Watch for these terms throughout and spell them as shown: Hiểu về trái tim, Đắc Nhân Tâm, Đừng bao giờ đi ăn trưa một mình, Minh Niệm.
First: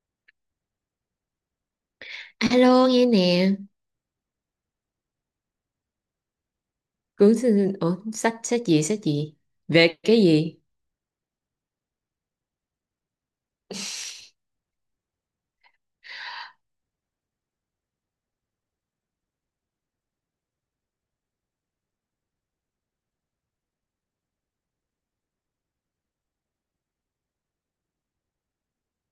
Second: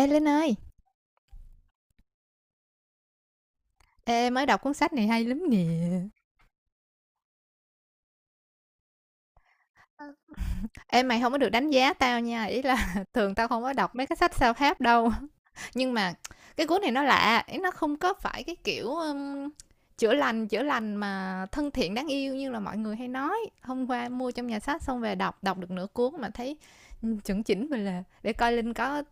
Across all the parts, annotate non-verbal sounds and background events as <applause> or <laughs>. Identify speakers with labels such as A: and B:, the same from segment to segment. A: Ê Linh ơi,
B: Alo nghe nè.
A: ê mới đọc cuốn sách này hay lắm nè.
B: Cuốn sách. Ủa, sách sách gì về cái gì?
A: Ê mày không có được đánh giá tao nha, ý là <laughs> thường tao không có đọc mấy cái sách self-help đâu. <laughs> Nhưng mà cái cuốn này nó lạ, ý nó không có phải cái kiểu chữa lành mà thân thiện đáng yêu như là mọi người hay nói. Hôm qua mua trong nhà sách xong về đọc, đọc được nửa cuốn mà thấy ừ, chuẩn chỉnh mình là để coi Linh có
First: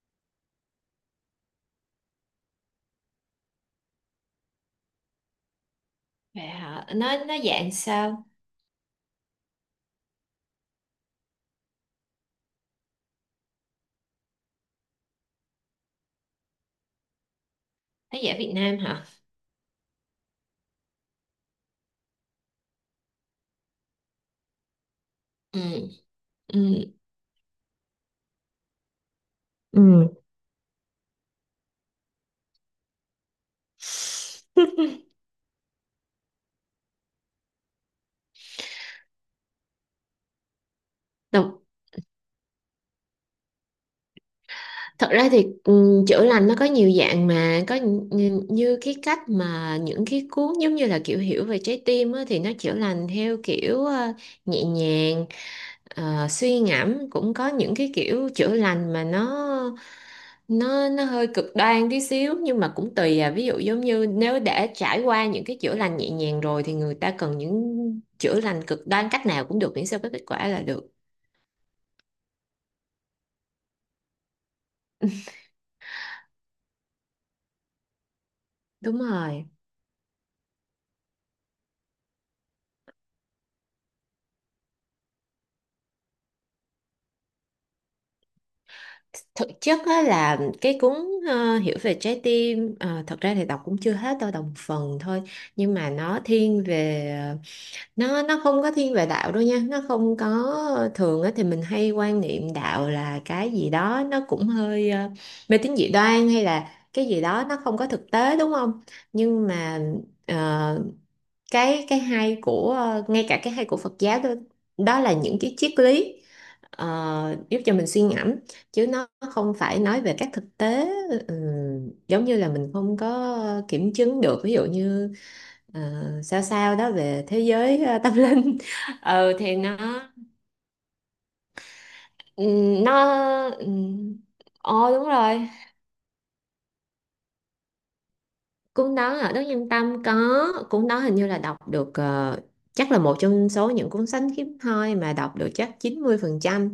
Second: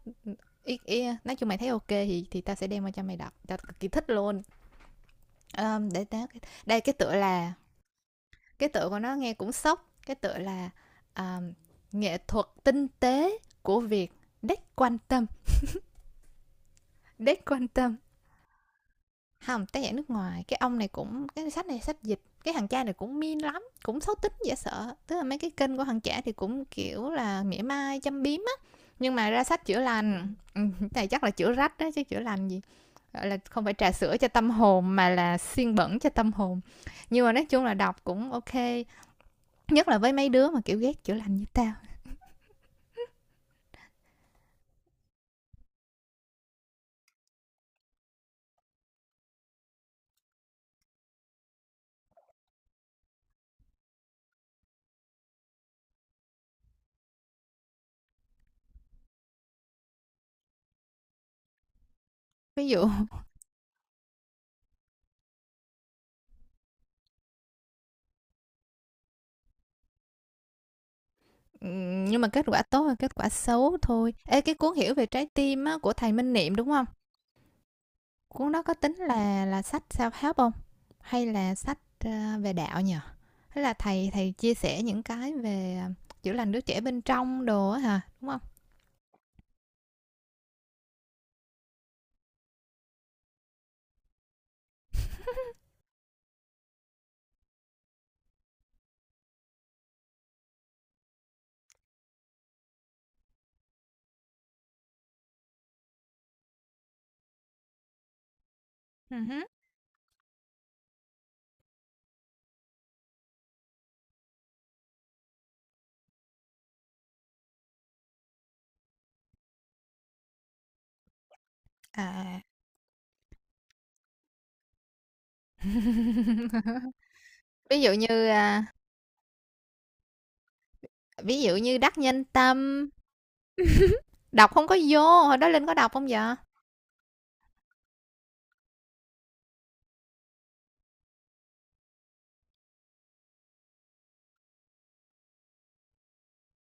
A: ý, nói chung mày thấy ok thì tao sẽ đem qua cho mày đọc. Tao cực kỳ thích luôn. Ờ, để tao
B: Vậy
A: đây
B: hả?
A: cái tựa
B: Nó
A: là
B: dạng sao?
A: cái tựa của nó nghe cũng sốc, cái tựa là à, nghệ thuật tinh tế của việc đếch quan tâm, đếch quan tâm.
B: Nó dạng Việt Nam hả?
A: Không, tác giả nước ngoài, cái ông này cũng, cái sách này sách dịch, cái thằng cha này cũng min lắm, cũng xấu tính dễ sợ, tức là mấy cái
B: Ừ.
A: kênh của thằng trẻ thì cũng
B: Ừ,
A: kiểu là mỉa mai châm biếm á, nhưng mà ra sách chữa
B: ừ.
A: lành. <laughs> Ừ, này chắc là chữa rách đó chứ chữa lành gì, gọi là không phải trà sữa cho tâm hồn mà
B: <laughs>
A: là xiên bẩn cho tâm hồn. Nhưng mà nói chung là đọc cũng ok, nhất là với mấy đứa mà kiểu ghét chữa lành như
B: Đọc,
A: tao.
B: thật ra thì chữa lành nó có nhiều dạng mà có như cái cách mà những cái cuốn giống như là kiểu hiểu về trái tim á, thì nó chữa lành theo kiểu nhẹ nhàng. Suy ngẫm cũng có những cái kiểu chữa lành mà nó hơi cực đoan tí xíu, nhưng mà
A: Ví dụ
B: cũng tùy à. Ví dụ giống như nếu đã trải qua những cái chữa lành nhẹ nhàng rồi thì người ta cần những chữa lành cực đoan, cách nào cũng được miễn sao có kết quả là được.
A: ừ, nhưng mà kết quả tốt và kết quả xấu thôi. Ê, cái cuốn Hiểu về trái
B: <laughs>
A: tim á, của thầy Minh Niệm đúng không? Cuốn đó có tính
B: Đúng
A: là
B: rồi.
A: là sách self-help không? Hay là sách, ờ, về đạo nhỉ? Hay là thầy thầy chia sẻ những cái về, chữa lành đứa trẻ bên trong đồ á hả, đúng không?
B: Thực chất á, là cái cuốn Hiểu về trái tim, thật ra thì đọc cũng chưa hết đâu, đọc một phần thôi. Nhưng mà nó thiên về nó không có thiên về đạo đâu nha, nó không có. Thường á thì mình hay quan niệm đạo là cái gì đó nó cũng hơi mê tín dị đoan hay là cái gì đó nó không có thực tế đúng không, nhưng
A: <laughs>
B: mà ờ, cái hay của ngay cả cái hay của Phật giáo đó, đó là những cái triết lý giúp cho mình suy ngẫm, chứ nó không phải nói về các thực tế. ừ, Giống như
A: À.
B: là mình không có kiểm chứng được, ví dụ như ờ, sao sao đó
A: <laughs>
B: về thế
A: Ví
B: giới
A: dụ
B: tâm
A: như,
B: linh. <laughs> Thì nó,
A: ví dụ như Đắc Nhân Tâm,
B: nó. ừm,
A: đọc không có
B: Ồ, đúng
A: vô, hồi đó
B: rồi,
A: Linh có đọc không vậy?
B: cuốn đó ở Đức Nhân Tâm có. Cuốn đó hình như là đọc được, chắc là một trong số những cuốn sách hiếm hoi mà đọc được chắc 90%.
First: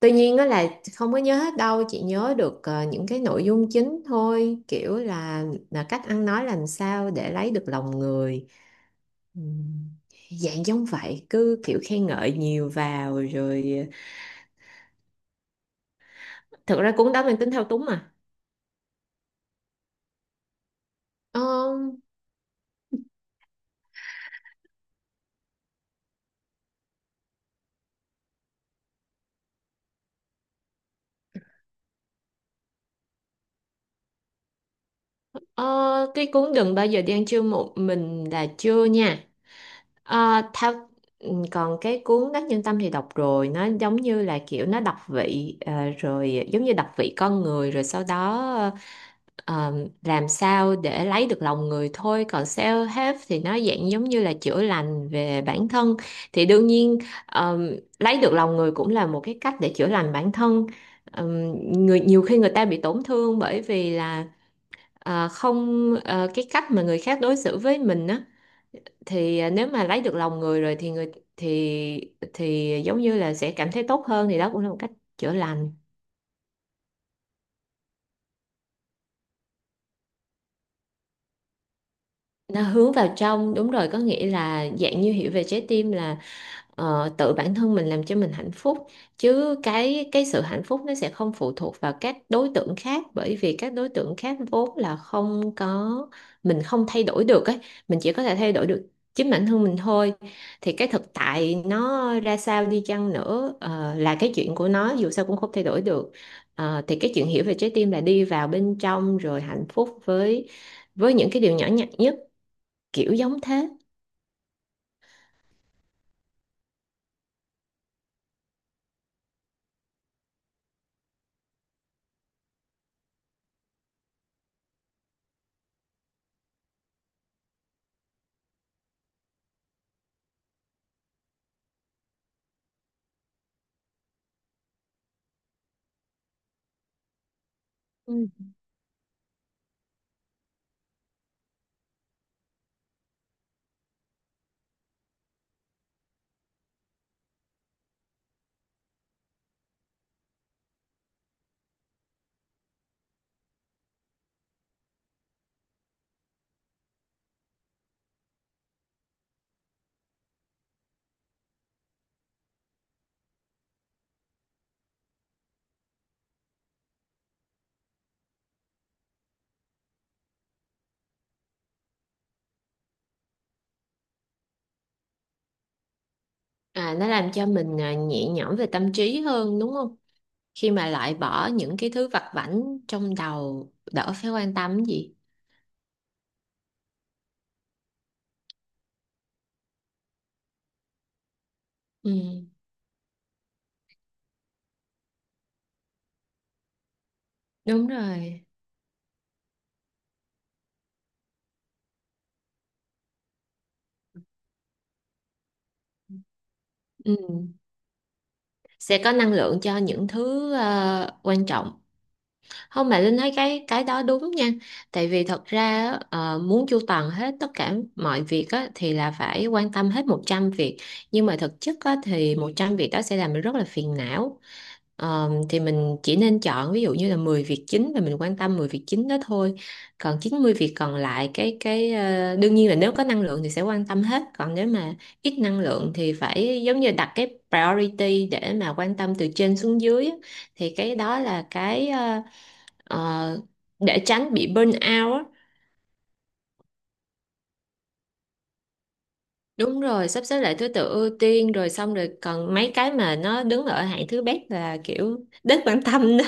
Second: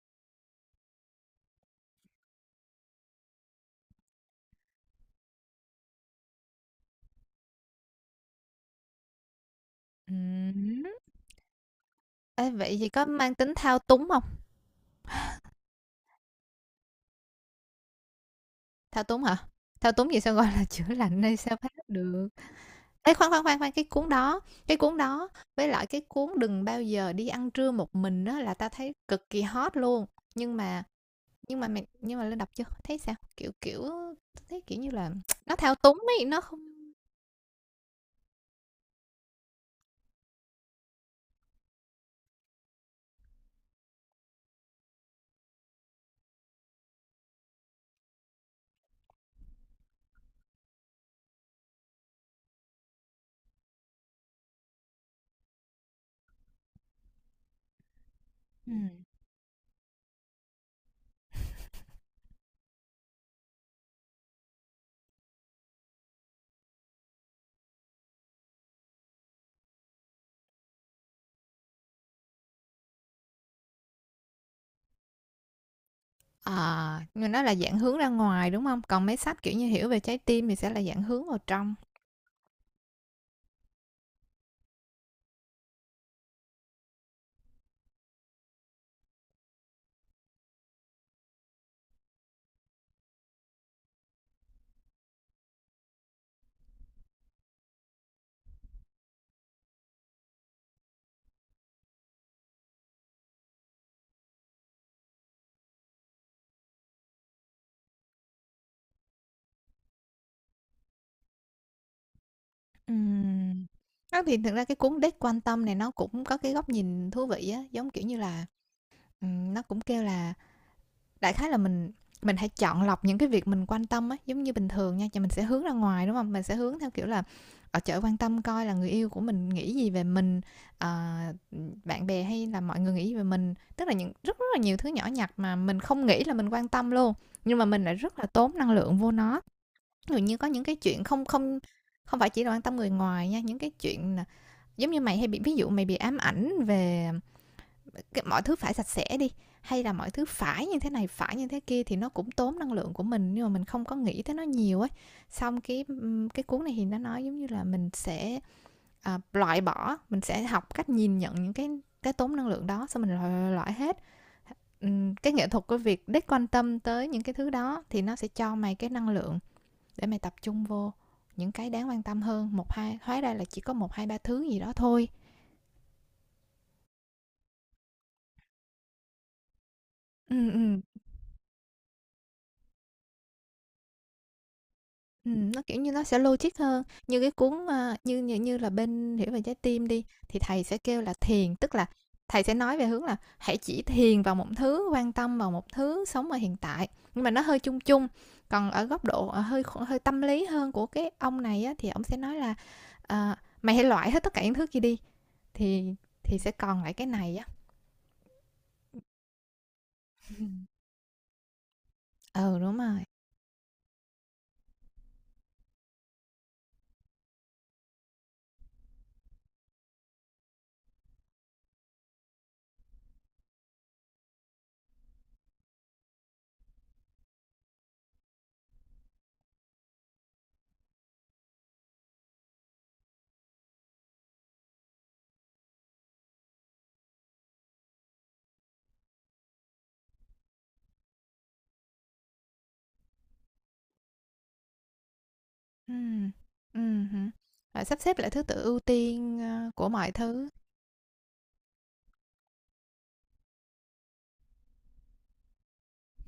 B: Tuy nhiên đó là không có nhớ hết đâu, chỉ nhớ được những cái nội dung chính thôi, kiểu là cách ăn nói làm sao để lấy được lòng người. Ừm, Dạng
A: Ừm.
B: giống vậy, cứ kiểu khen ngợi
A: Ê,
B: nhiều
A: vậy thì có
B: vào
A: mang tính
B: rồi.
A: thao
B: Ờ,
A: túng không?
B: Thực ra cuốn đó mang tính thao túng mà.
A: Thao túng hả? Thao túng gì sao gọi là <laughs> chữa lành hay
B: ờ,
A: sao phát được? Ê, khoan, cái cuốn đó, cái cuốn đó với lại cái cuốn "Đừng bao giờ đi ăn trưa một mình" đó là ta thấy cực kỳ hot luôn. Nhưng mà nhưng mà mày, nhưng mà Linh đọc chưa? Thấy sao? Kiểu, thấy, kiểu như là, <tsk> nó thao túng
B: ờ,
A: ấy,
B: cái
A: nó
B: cuốn "Đừng bao
A: không.
B: giờ đi ăn trưa một mình" là chưa nha. Ờ, thao Còn cái cuốn Đắc Nhân Tâm thì đọc rồi, nó giống như là kiểu nó đọc vị, rồi giống như đọc vị con người, rồi sau đó ờ, làm sao để lấy được lòng người thôi. Còn self help thì nó dạng giống như là chữa lành về bản thân, thì đương nhiên ờm, lấy được lòng người cũng
A: Ừm.
B: là một cái cách để chữa lành bản thân. Ờm, Người, nhiều khi người ta bị tổn thương bởi vì là không cái cách mà người khác đối xử với mình á, thì nếu mà lấy được lòng người rồi thì người thì giống như là sẽ cảm thấy tốt hơn, thì đó cũng là một cách chữa lành.
A: Ờ, nhưng nó là dạng hướng ra ngoài, đúng không? Còn mấy sách, kiểu như, Hiểu về trái tim thì sẽ là dạng hướng vào trong.
B: Nó hướng vào trong, đúng rồi, có nghĩa là dạng như hiểu về trái tim là tự bản thân mình làm cho mình hạnh phúc, chứ cái sự hạnh phúc nó sẽ không phụ thuộc vào các đối tượng khác, bởi vì các đối tượng khác vốn là không có, mình không thay đổi được ấy. Mình chỉ có thể thay đổi được chính bản thân mình thôi, thì cái thực tại nó ra sao đi chăng nữa là cái chuyện của nó, dù sao cũng không thay đổi được. Ờ, thì cái chuyện hiểu về trái tim là đi vào bên trong rồi hạnh phúc với những cái điều nhỏ nhặt nhất, kiểu giống
A: Ừm.
B: thế.
A: Đó, thì thực ra cái cuốn Đếch Quan Tâm này nó cũng có cái góc nhìn thú vị á, giống kiểu như là, ừm, nó cũng kêu là, đại khái là mình hãy chọn lọc những cái việc mình quan tâm á, giống như bình thường nha, thì mình sẽ hướng ra ngoài, đúng không? Mình sẽ hướng theo kiểu là, ở chợ quan tâm coi là người yêu của mình nghĩ gì về mình, ờ, bạn bè hay là mọi người nghĩ gì về mình. Tức là những rất rất là nhiều thứ nhỏ nhặt mà mình không nghĩ là mình quan tâm luôn, nhưng mà mình lại
B: Ừ.
A: rất là tốn năng lượng vô nó. Ví dụ như có những cái chuyện không không không phải chỉ là quan tâm người ngoài nha, những cái chuyện là giống như mày hay bị, ví dụ mày bị ám ảnh về cái mọi thứ phải sạch sẽ đi, hay là mọi thứ phải như thế này phải như thế kia, thì nó cũng tốn năng lượng của mình nhưng mà mình không có nghĩ tới nó nhiều ấy. Xong cái cuốn này thì nó nói giống như là mình sẽ, loại bỏ, mình sẽ học cách nhìn nhận những cái tốn năng lượng đó, xong mình loại hết. Cái nghệ thuật của việc đích quan tâm tới những cái thứ đó thì nó sẽ cho mày cái năng lượng để mày tập trung vô những cái đáng quan tâm hơn. Một hai hóa ra là chỉ có một hai ba thứ gì đó thôi.
B: À, nó làm cho mình nhẹ nhõm về tâm trí hơn đúng không?
A: Ừ,
B: Khi
A: ừ.
B: mà loại bỏ những cái thứ vặt vãnh trong đầu, đỡ phải quan tâm cái gì.
A: Nó, kiểu như, nó sẽ logic hơn. Như cái cuốn, a, như như như là bên Hiểu về trái tim đi, thì thầy sẽ kêu là thiền, tức là
B: Ừ,
A: thầy sẽ nói về hướng là hãy chỉ thiền vào một thứ, quan tâm vào một thứ, sống ở hiện tại, nhưng mà nó hơi chung
B: đúng
A: chung.
B: rồi.
A: Còn ở góc độ, ờ, hơi tâm lý hơn của cái ông này á, thì ổng sẽ nói là, ờ, "Mày hãy loại hết tất cả những thứ kia đi, thì sẽ còn lại cái
B: Ừ.
A: này" á.
B: Sẽ có năng lượng cho những thứ quan trọng.
A: Ừ, đúng
B: Không, mà
A: rồi.
B: Linh thấy cái đó đúng nha, tại vì thật ra á, muốn chu toàn hết tất cả mọi việc á, thì là phải quan tâm hết 100 việc. Nhưng mà thực chất á, thì 100 việc đó sẽ làm mình rất là phiền não. Ờ, thì mình chỉ nên chọn ví dụ như là 10 việc chính, và mình quan tâm 10 việc chính đó thôi. Còn 90 việc còn lại cái cái, đương nhiên là nếu có năng lượng thì sẽ quan tâm hết, còn nếu mà ít năng lượng thì phải giống như đặt cái priority để mà quan tâm từ trên xuống dưới á. Thì cái đó là cái ờ, để tránh bị burn out á.
A: Ừm, hứm, rồi sắp xếp lại thứ tự ưu tiên, ơ,
B: Đúng
A: của
B: rồi,
A: mọi
B: sắp xếp
A: thứ.
B: lại thứ tự ưu tiên rồi xong rồi còn mấy cái mà nó đứng ở hạng thứ bét là kiểu đến bản tâm đó.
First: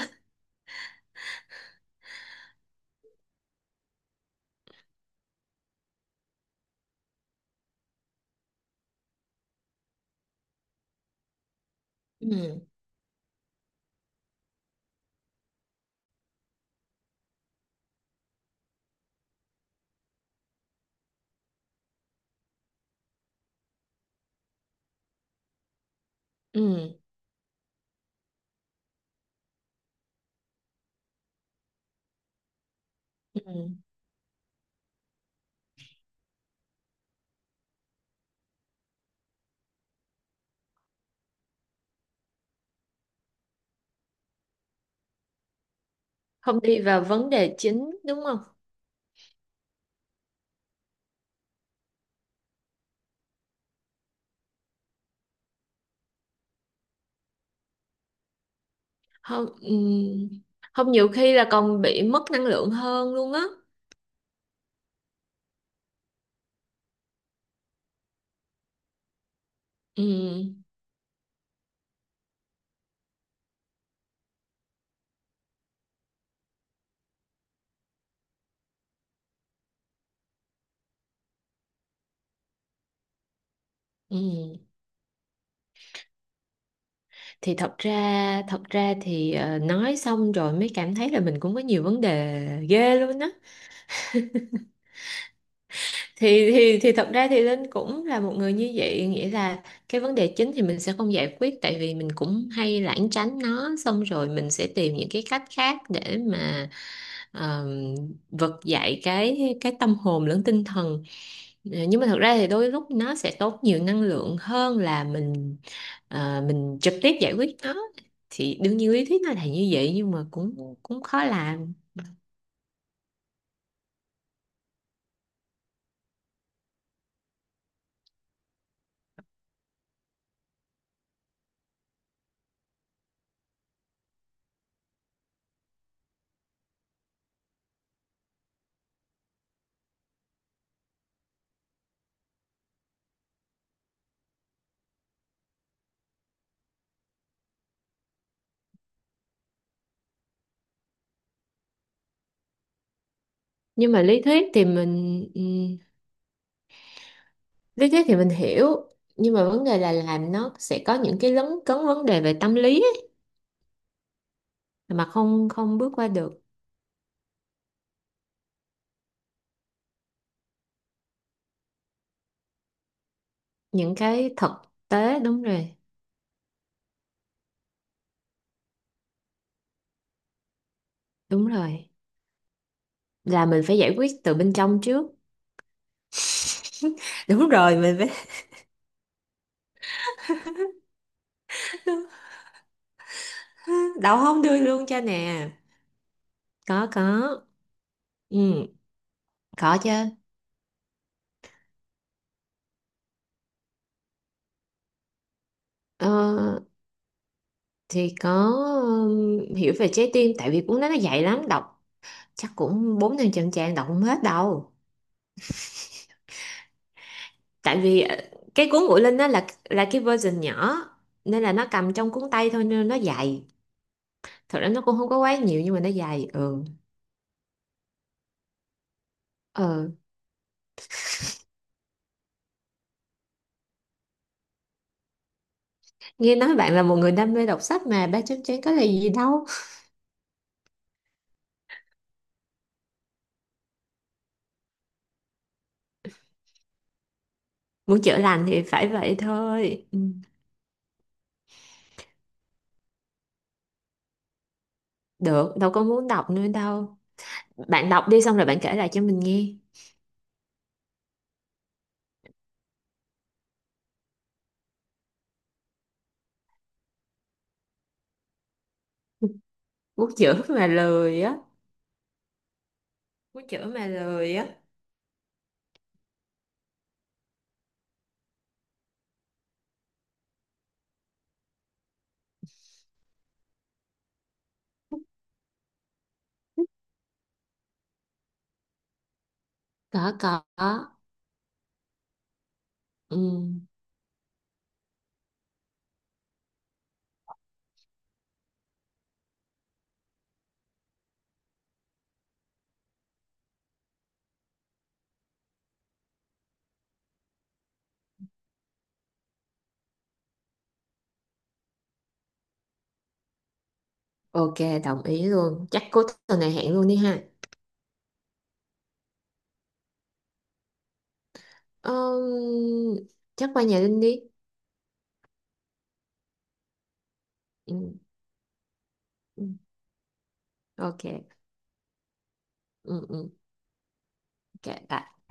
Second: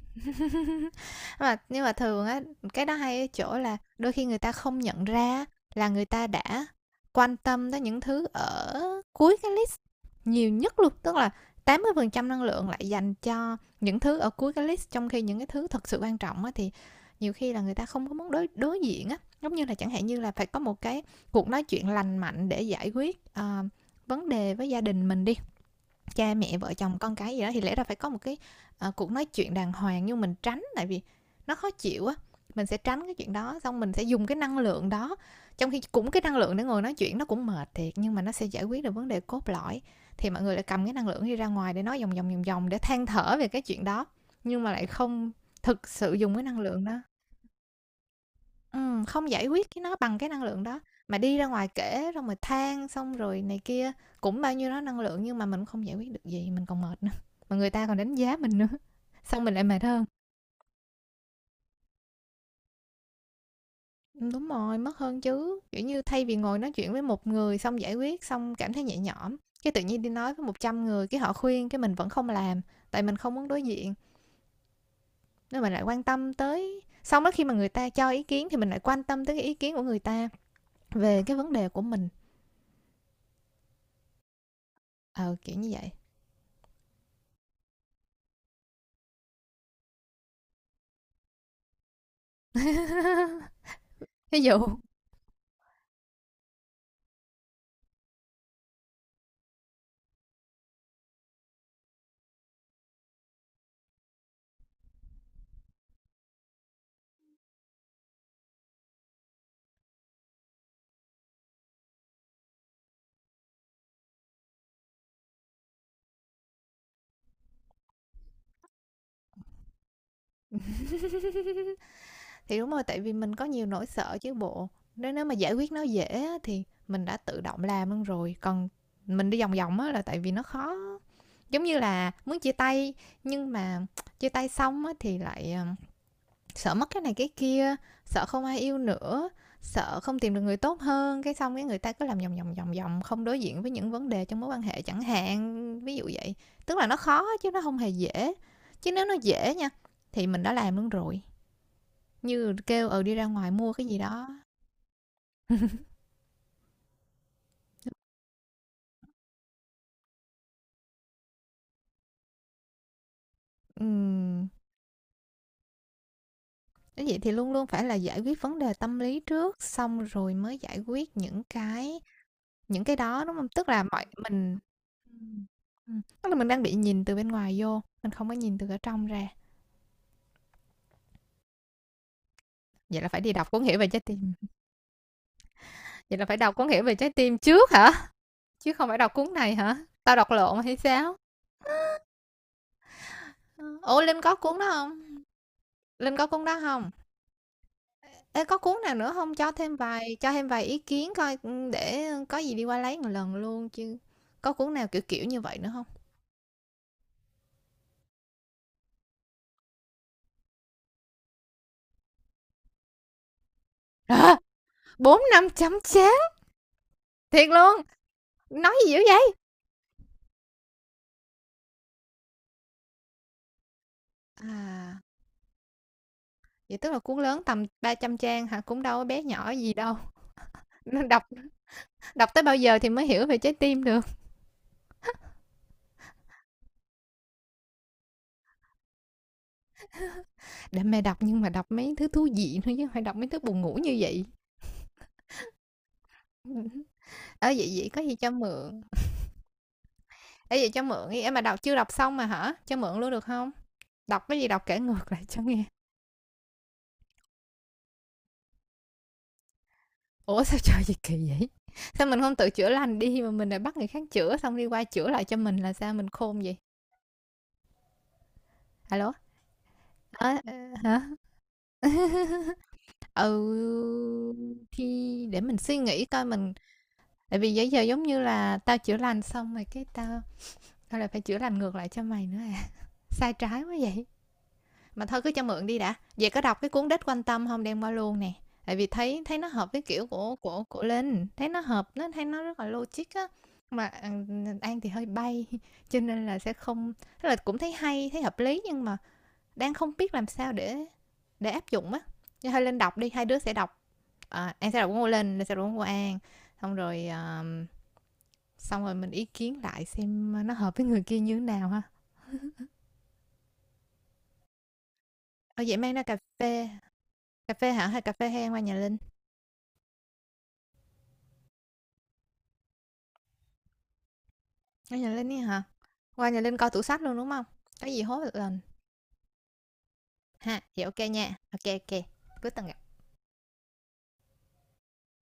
A: Mà nhưng mà thường á, cái đó hay ở chỗ là đôi khi người ta không nhận ra là người ta đã quan tâm tới những thứ ở cuối cái list nhiều nhất luôn, tức là tám mươi phần trăm năng
B: Ừ,
A: lượng lại dành cho những thứ ở cuối cái list, trong khi những cái thứ thật sự quan trọng á thì nhiều khi là người ta không có muốn đối đối diện á, giống như là chẳng hạn như là phải có một cái cuộc nói chuyện lành mạnh để giải quyết, vấn đề với gia đình mình đi, cha mẹ vợ
B: ừ,
A: chồng con cái gì đó, thì lẽ ra phải có một cái, ờ, cuộc nói chuyện đàng hoàng, nhưng mình tránh tại vì nó khó chịu á, mình sẽ tránh cái chuyện
B: ừ.
A: đó, xong mình sẽ dùng cái năng lượng đó. Trong khi cũng cái năng lượng để ngồi nói chuyện nó cũng mệt thiệt, nhưng mà nó sẽ giải quyết được vấn đề cốt lõi, thì mọi người lại cầm cái năng lượng đi ra ngoài để nói vòng vòng để than thở về cái chuyện đó, nhưng mà lại không thực sự dùng cái năng
B: Không đi
A: lượng đó.
B: vào vấn đề chính đúng không?
A: Không giải quyết cái nó bằng cái năng lượng đó, mà đi ra ngoài kể xong rồi than xong rồi này kia, cũng bao nhiêu đó năng lượng nhưng mà mình cũng không giải quyết được gì, mình còn mệt nữa, mà người ta còn đánh giá mình nữa, xong
B: Không,
A: mình lại
B: ừ.
A: mệt hơn.
B: Không, nhiều khi là còn bị mất năng lượng hơn luôn á.
A: Đúng rồi, mất hơn chứ, kiểu như, thay vì ngồi nói chuyện với một người xong giải quyết, xong cảm thấy nhẹ nhõm, cái tự nhiên đi nói với
B: Ừ,
A: 100 người, cái họ khuyên cái mình vẫn không làm, tại mình không muốn đối diện, nên mình lại quan tâm tới, xong đó khi mà người ta cho ý kiến thì mình lại quan tâm tới cái ý kiến của người ta về cái vấn đề của mình,
B: ừ.
A: ờ, kiểu như vậy.
B: Thì thật ra thì nói xong rồi mới cảm thấy là mình cũng có nhiều vấn đề ghê luôn á.
A: Ví <laughs> dụ,
B: Thì thật ra thì Linh cũng là một người như vậy, nghĩa là cái vấn đề chính thì mình sẽ không giải quyết, tại vì mình cũng hay lảng tránh nó, xong rồi mình sẽ tìm những cái cách khác để mà ờm, vực dậy cái tâm hồn lẫn tinh thần. Ờ, nhưng mà thật ra thì đôi lúc nó sẽ tốn nhiều năng lượng hơn là mình trực tiếp giải quyết nó. Thì đương nhiên lý thuyết nó là như vậy nhưng mà cũng cũng khó làm.
A: thì đúng rồi tại vì mình có nhiều nỗi sợ chứ bộ. Nếu nếu mà giải quyết nó dễ thì mình đã tự động làm luôn rồi. Còn mình đi vòng vòng á là tại vì nó khó, giống như là muốn chia tay, nhưng mà chia tay xong á thì lại sợ mất cái này cái kia, sợ không ai yêu nữa, sợ không tìm được người tốt hơn, cái xong cái người ta cứ làm vòng vòng không đối diện với những vấn đề trong mối quan hệ chẳng hạn, ví dụ vậy. Tức là nó khó chứ nó không hề dễ, chứ nếu nó dễ nha thì mình đã làm luôn rồi. Như kêu, ừ, đi ra ngoài mua cái
B: Nhưng
A: gì
B: mà lý
A: đó.
B: thuyết thì mình lý thuyết thì mình hiểu, nhưng mà vấn đề là làm nó sẽ có những cái lấn cấn vấn đề về tâm lý ấy,
A: Ừm,
B: mà không không bước qua được
A: nếu vậy thì luôn luôn phải là giải quyết vấn đề tâm lý trước, xong rồi mới giải quyết những cái, những cái đó, đúng không? Tức là
B: những
A: mọi
B: cái thực
A: mình,
B: tế, đúng
A: ừm,
B: rồi.
A: tức là mình đang bị nhìn từ bên ngoài vô, mình không có nhìn từ ở trong ra.
B: Đúng rồi,
A: Vậy là phải đi
B: là
A: đọc
B: mình
A: cuốn
B: phải
A: Hiểu về
B: giải
A: trái
B: quyết
A: tim.
B: từ bên trong trước.
A: Vậy là phải đọc cuốn Hiểu về trái
B: <laughs>
A: tim
B: Đúng
A: trước
B: rồi,
A: hả?
B: mình phải.
A: Chứ không phải đọc cuốn này hả? Tao đọc lộn hay sao?
B: <laughs>
A: Ờ, ủa,
B: Đậu,
A: Linh có
B: không đưa
A: cuốn đó
B: luôn
A: không?
B: cho nè.
A: Linh có cuốn đó
B: Có,
A: không?
B: có.
A: Ê, có
B: Ừ.
A: cuốn nào nữa không? Cho thêm
B: Có chứ.
A: vài, cho thêm vài ý kiến coi, ưm, để có gì đi qua lấy một lần luôn chứ. Có cuốn nào kiểu kiểu như vậy nữa không?
B: ờ, thì có, hiểu về trái tim, tại vì cuốn đó nó dày lắm, đọc chắc cũng 400-500 trang, đọc không hết
A: Đó,
B: đâu.
A: 4-5 chấm chết, thiệt
B: Tại
A: luôn,
B: vì cái
A: nói
B: cuốn
A: gì dữ
B: Ngụy Linh đó
A: vậy?
B: là cái version nhỏ, nên là nó cầm trong cuốn tay thôi nên nó dài. Thật ra nó cũng
A: À,
B: không có quá nhiều nhưng mà nó dài. Ừ
A: vậy tức là cuốn lớn tầm 300 trang hả? Cũng đâu có bé nhỏ gì
B: ờ
A: đâu, nên đọc, đọc tới bao giờ thì mới hiểu về trái tim được?
B: Nghe nói bạn là một người đam mê đọc sách mà ba chấm chén có là gì đâu.
A: Để mẹ đọc nhưng mà đọc mấy thứ thú vị thôi chứ hông phải đọc mấy thứ buồn ngủ như vậy. <laughs> Ở vậy vậy có
B: Muốn
A: gì
B: chữa
A: cho
B: lành thì
A: mượn,
B: phải vậy thôi. Ừ.
A: ở vậy cho mượn đi, ê, mà đọc chưa đọc xong mà hả? Cho mượn luôn được không? Đọc cái gì đọc kể ngược lại cho
B: Được,
A: nghe.
B: đâu có muốn đọc nữa đâu, bạn đọc đi xong rồi bạn kể lại cho mình nghe.
A: Ủa sao trời gì kỳ vậy, sao mình không tự chữa lành đi mà mình lại bắt người khác chữa xong đi qua chữa lại cho mình, là sao mình khôn vậy? Alo.
B: <laughs> Muốn
A: Ờ,
B: chữa
A: ờ,
B: mà
A: hả,
B: lười á.
A: <laughs> ừ,
B: Muốn chữa mà lười á.
A: thì để mình suy nghĩ coi mình, tại vì bây giờ giống như là tao chữa lành xong rồi cái tao, tao lại phải chữa lành ngược lại cho mày nữa à, sai trái quá vậy. Mà thôi cứ cho mượn đi đã, về có đọc cái cuốn đích quan tâm không đem qua luôn nè, tại vì thấy, thấy nó hợp với
B: Có,
A: kiểu của
B: có.
A: linh, thấy nó hợp, nó thấy nó rất là logic
B: Ừ.
A: á. Mà An- thì hơi bay <laughs> cho nên là sẽ không, tức là cũng thấy hay thấy hợp lý nhưng mà đang không biết làm sao để áp dụng á. Cho hơi linh đọc đi, hai đứa sẽ đọc, an sẽ đọc của linh, linh sẽ đọc của an, xong rồi xong rồi mình ý kiến lại xem nó hợp với người kia như thế nào ha.
B: OK, đồng ý
A: Ở
B: luôn,
A: vậy
B: chắc
A: mang ra
B: cuối
A: cà
B: tuần này
A: phê,
B: hẹn luôn đi ha.
A: cà phê hả, hay cà phê hay qua nhà linh.
B: Ờm, chắc qua nhà Linh đi.
A: Qua nhà Linh ấy hả? Qua nhà Linh coi tủ sách luôn, đúng không?
B: Ừ,
A: Có gì hối một lần
B: ừ,
A: ha, vậy ok
B: OK.
A: nha. Ok ok ô kê, cuối tuần gặp.
B: Ừ, ừ, OK. Bye.